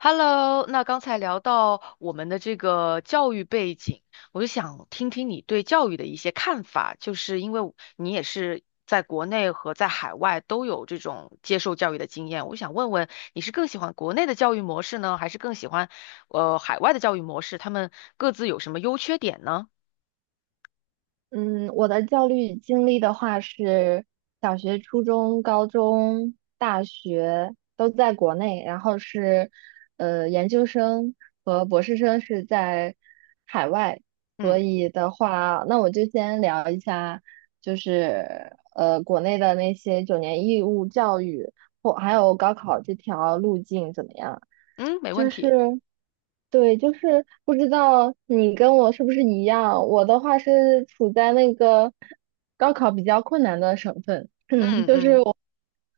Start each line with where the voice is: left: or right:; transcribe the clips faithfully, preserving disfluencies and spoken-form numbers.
left: Hello，那刚才聊到我们的这个教育背景，我就想听听你对教育的一些看法，就是因为我你也是在国内和在海外都有这种接受教育的经验，我想问问你是更喜欢国内的教育模式呢，还是更喜欢呃海外的教育模式？他们各自有什么优缺点呢？
right: 嗯，我的教育经历的话是小学、初中、高中、大学都在国内，然后是呃研究生和博士生是在海外，所
left: 嗯
right: 以的话，那我就先聊一下，就是呃国内的那些九年义务教育或还有高考这条路径怎么样？
left: 嗯，没问
right: 就
left: 题。
right: 是对，就是不知道你跟我是不是一样。我的话是处在那个高考比较困难的省份，嗯，
left: 嗯
right: 就是
left: 嗯
right: 我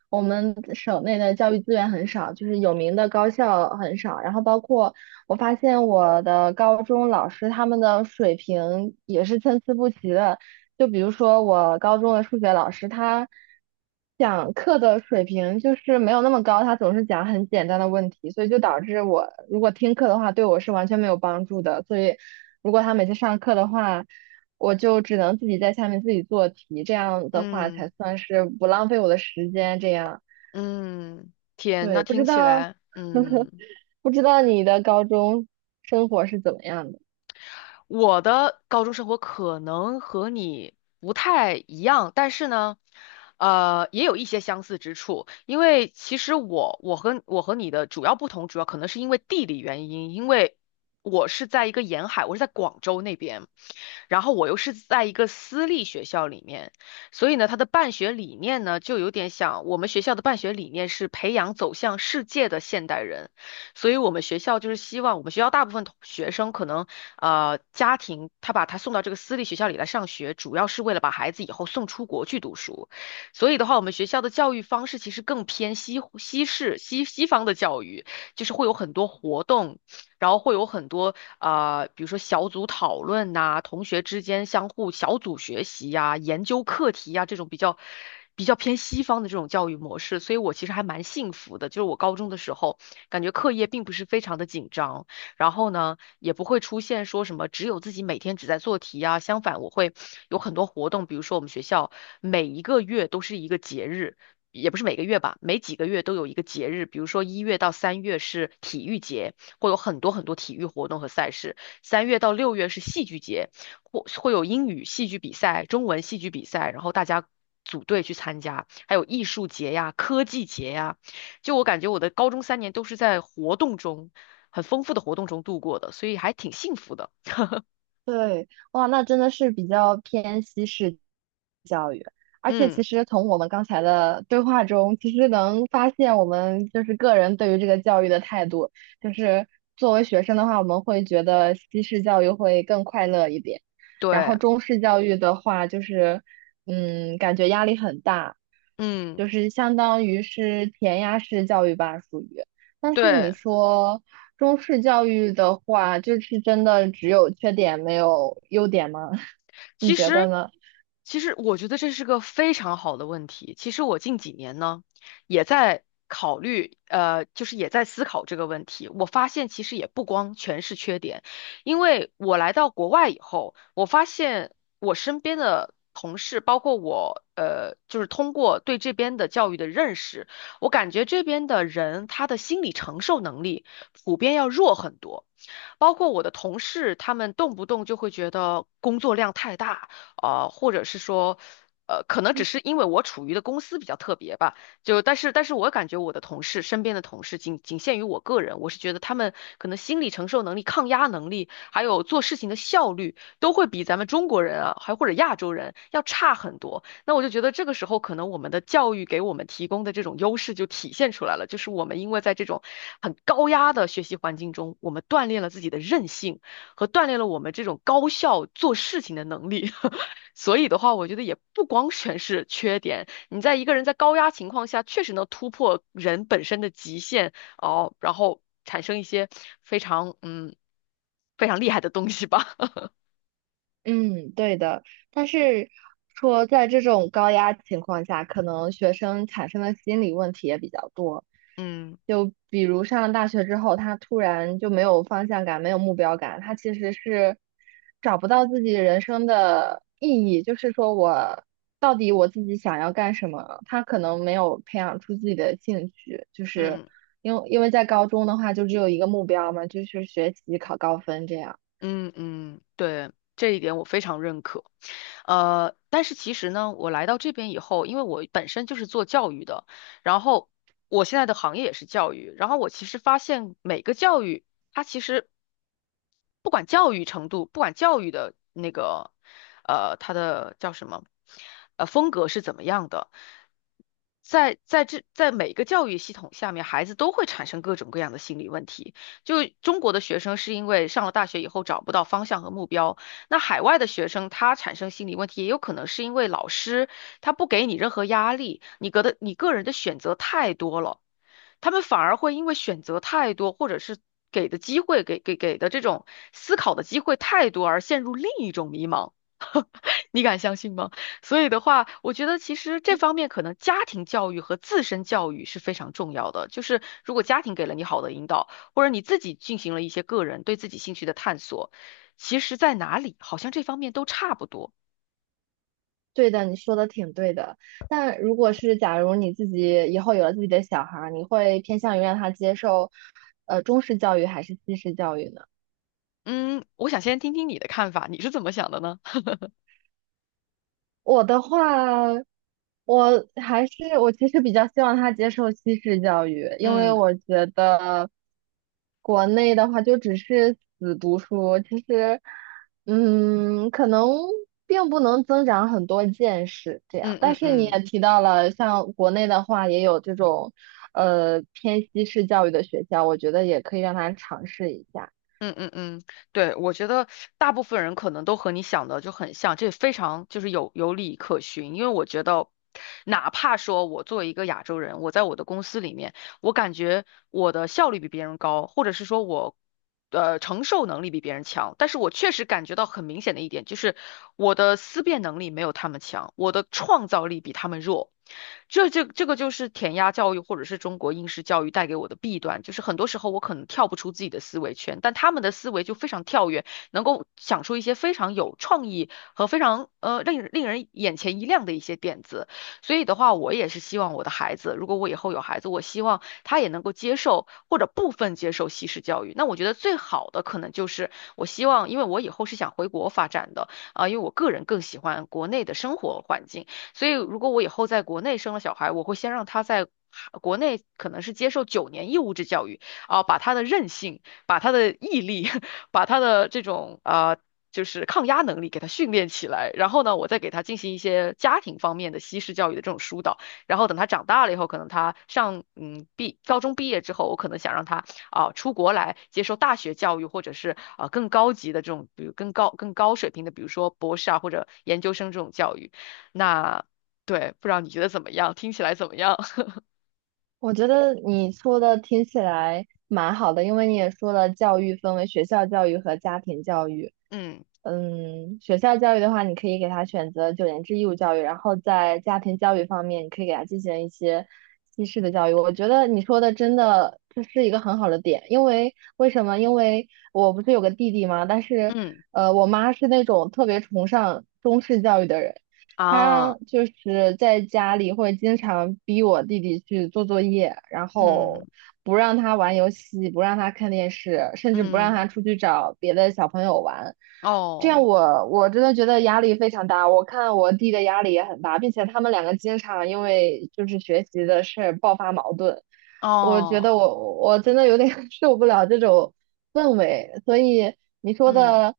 right: 我们省内的教育资源很少，就是有名的高校很少。然后包括我发现我的高中老师他们的水平也是参差不齐的，就比如说我高中的数学老师，他讲课的水平就是没有那么高，他总是讲很简单的问题，所以就导致我如果听课的话，对我是完全没有帮助的。所以如果他每次上课的话，我就只能自己在下面自己做题，这样的话
left: 嗯
right: 才算是不浪费我的时间。这样，
left: 嗯，天，那
right: 对，不
left: 听
right: 知
left: 起
right: 道
left: 来嗯。
right: 不知道你的高中生活是怎么样的？
left: 我的高中生活可能和你不太一样，但是呢，呃，也有一些相似之处。因为其实我我和我和你的主要不同，主要可能是因为地理原因，因为我是在一个沿海，我是在广州那边，然后我又是在一个私立学校里面，所以呢，它的办学理念呢，就有点像我们学校的办学理念是培养走向世界的现代人。所以我们学校就是希望我们学校大部分同学生可能呃家庭他把他送到这个私立学校里来上学，主要是为了把孩子以后送出国去读书。所以的话，我们学校的教育方式其实更偏西西式西西方的教育，就是会有很多活动，然后会有很多呃，比如说小组讨论呐、同学之间相互小组学习呀、研究课题呀、这种比较比较偏西方的这种教育模式。所以我其实还蛮幸福的，就是我高中的时候。感觉课业并不是非常的紧张，然后呢，也不会出现说什么只有自己每天只在做题啊，相反我会有很多活动，比如说我们学校每一个月都是一个节日。也不是每个月吧，每几个月都有一个节日，比如说一月到三月是体育节，会有很多很多体育活动和赛事；三月到六月是戏剧节，或会有英语戏剧比赛、中文戏剧比赛，然后大家组队去参加，还有艺术节呀、科技节呀、就我感觉我的高中三年都是在活动中，很丰富的活动中度过的，所以还挺幸福的。
right: 对，哇，那真的是比较偏西式教育，而且
left: 嗯，
right: 其实从我们刚才的对话中，其实能发现我们就是个人对于这个教育的态度，就是作为学生的话，我们会觉得西式教育会更快乐一点，然后
left: 对，
right: 中式教育的话，就是嗯，感觉压力很大，
left: 嗯，
right: 就是相当于是填鸭式教育吧，属于。但是你
left: 对。
right: 说。中式教育的话，就是真的只有缺点没有优点吗？你
left: 其
right: 觉得
left: 实，
right: 呢？
left: 其实我觉得这是个非常好的问题。其实我近几年呢，也在考虑，呃，就是也在思考这个问题。我发现其实也不光全是缺点，因为我来到国外以后，我发现我身边的同事，包括我，呃，就是通过对这边的教育的认识，我感觉这边的人他的心理承受能力。普遍要弱很多。包括我的同事，他们动不动就会觉得工作量太大，呃，或者是说，呃，可能只是因为我处于的公司比较特别吧，就但是但是我感觉我的同事身边的同事仅仅限于我个人，我是觉得他们可能心理承受能力、抗压能力，还有做事情的效率，都会比咱们中国人啊，还或者亚洲人要差很多。那我就觉得这个时候，可能我们的教育给我们提供的这种优势就体现出来了，就是我们因为在这种很高压的学习环境中，我们锻炼了自己的韧性和锻炼了我们这种高效做事情的能力。所以的话，我觉得也不光全是缺点，你在一个人在高压情况下，确实能突破人本身的极限哦，然后产生一些非常嗯非常厉害的东西吧。
right: 嗯，对的。但是说，在这种高压情况下，可能学生产生的心理问题也比较多。
left: 嗯
right: 就比如上了大学之后，他突然就没有方向感，没有目标感，他其实是找不到自己人生的意义。就是说我到底我自己想要干什么？他可能没有培养出自己的兴趣，就是
left: 嗯。
right: 因为因为在高中的话，就只有一个目标嘛，就是学习考高分这样。
left: 嗯嗯，对，这一点我非常认可。呃，但是其实呢，我来到这边以后，因为我本身就是做教育的，然后我现在的行业也是教育，然后我其实发现每个教育，它其实不管教育程度，不管教育的那个，呃，它的叫什么，呃，风格是怎么样的，在在这在每个教育系统下面，孩子都会产生各种各样的心理问题。就中国的学生是因为上了大学以后找不到方向和目标，那海外的学生他产生心理问题，也有可能是因为老师他不给你任何压力，你个的你个人的选择太多了，他们反而会因为选择太多，或者是给的机会给给给的这种思考的机会太多而陷入另一种迷茫。你敢相信吗？所以的话，我觉得其实这方面可能家庭教育和自身教育是非常重要的。就是如果家庭给了你好的引导，或者你自己进行了一些个人对自己兴趣的探索，其实在哪里好像这方面都差不多。
right: 对的，你说的挺对的。但如果是假如你自己以后有了自己的小孩儿，你会偏向于让他接受，呃，中式教育还是西式教育呢？
left: 嗯，我想先听听你的看法，你是怎么想的呢？
right: 我的话，我还是我其实比较希望他接受西式教育，因为
left: 嗯
right: 我觉得国内的话就只是死读书，其实，嗯，可能并不能增长很多见识这样。
left: 嗯
right: 但
left: 嗯
right: 是你
left: 嗯。
right: 也提到了，像国内的话也有这种呃偏西式教育的学校，我觉得也可以让他尝试一下。
left: 嗯嗯嗯，对，我觉得大部分人可能都和你想的就很像，这非常就是有有理可循。因为我觉得，哪怕说我作为一个亚洲人，我在我的公司里面，我感觉我的效率比别人高，或者是说我，呃，承受能力比别人强。但是我确实感觉到很明显的一点就是，我的思辨能力没有他们强，我的创造力比他们弱。这这这个就是填鸭教育或者是中国应试教育带给我的弊端，就是很多时候我可能跳不出自己的思维圈，但他们的思维就非常跳跃，能够想出一些非常有创意和非常呃令令人眼前一亮的一些点子。所以的话，我也是希望我的孩子，如果我以后有孩子，我希望。他也能够接受或者部分接受西式教育。那我觉得最好的可能就是我希望，因为我以后是想回国发展的啊，因为我个人更喜欢国内的生活环境，所以如果我以后在国内生了小孩，我会先让他在。国内可能是接受九年义务制教育啊，把他的韧性、把他的毅力、把他的这种啊、就是抗压能力给他训练起来，然后呢，我再给他进行一些家庭方面的西式教育的这种疏导。然后等他长大了以后，可能他上嗯毕高中毕业之后，我可能想让他啊、呃出国来接受大学教育，或者是啊、呃更高级的这种，比如更高更高水平的，比如说博士啊或者研究生这种教育。那对，不知道你觉得怎么样？听起来怎么样？
right: 我觉得你说的听起来蛮好的，因为你也说了，教育分为学校教育和家庭教育。
left: 嗯
right: 嗯，学校教育的话，你可以给他选择九年制义务教育，然后在家庭教育方面，你可以给他进行一些西式的教育。我觉得你说的真的这是一个很好的点，因为为什么？因为我不是有个弟弟嘛，但是
left: 嗯
right: 呃，我妈是那种特别崇尚中式教育的人。他
left: 啊
right: 就是在家里会经常逼我弟弟去做作业，然
left: 嗯
right: 后不让他玩游戏，不让他看电视，甚至不让
left: 嗯
right: 他出去找别的小朋友玩。这样
left: 哦
right: 我我真的觉得压力非常大，我看我弟的压力也很大，并且他们两个经常因为就是学习的事儿爆发矛盾。我觉
left: 哦
right: 得我我真的有点 受不了这种氛围，所以你说
left: 嗯。
right: 的，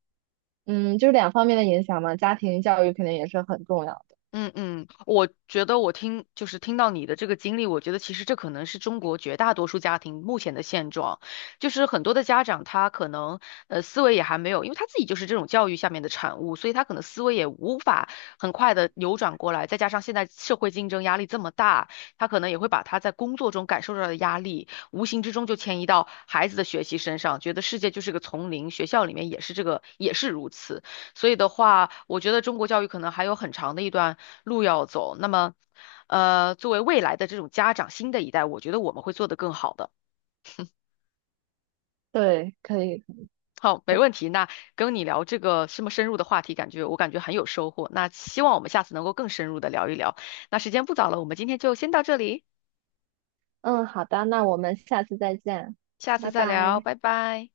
right: 嗯，就是两方面的影响嘛，家庭教育肯定也是很重要。
left: 嗯嗯，我觉得我听就是听到你的这个经历，我觉得其实这可能是中国绝大多数家庭目前的现状，就是很多的家长他可能呃思维也还没有，因为他自己就是这种教育下面的产物，所以他可能思维也无法很快的扭转过来，再加上现在社会竞争压力这么大，他可能也会把他在工作中感受到的压力，无形之中就迁移到孩子的学习身上，觉得世界就是个丛林，学校里面也是这个，也是如此。所以的话，我觉得中国教育可能还有很长的一段路要走。那么，呃，作为未来的这种家长，新的一代，我觉得我们会做得更好的。
right: 对，可以，
left: 好，没问题。那跟你聊这个这么深入的话题，感觉我感觉很有收获。那希望我们下次能够更深入的聊一聊。那时间不早了，我们今天就先到这里，
right: 嗯，好的，那我们下次再见，
left: 下次
right: 拜
left: 再聊，
right: 拜。
left: 拜拜。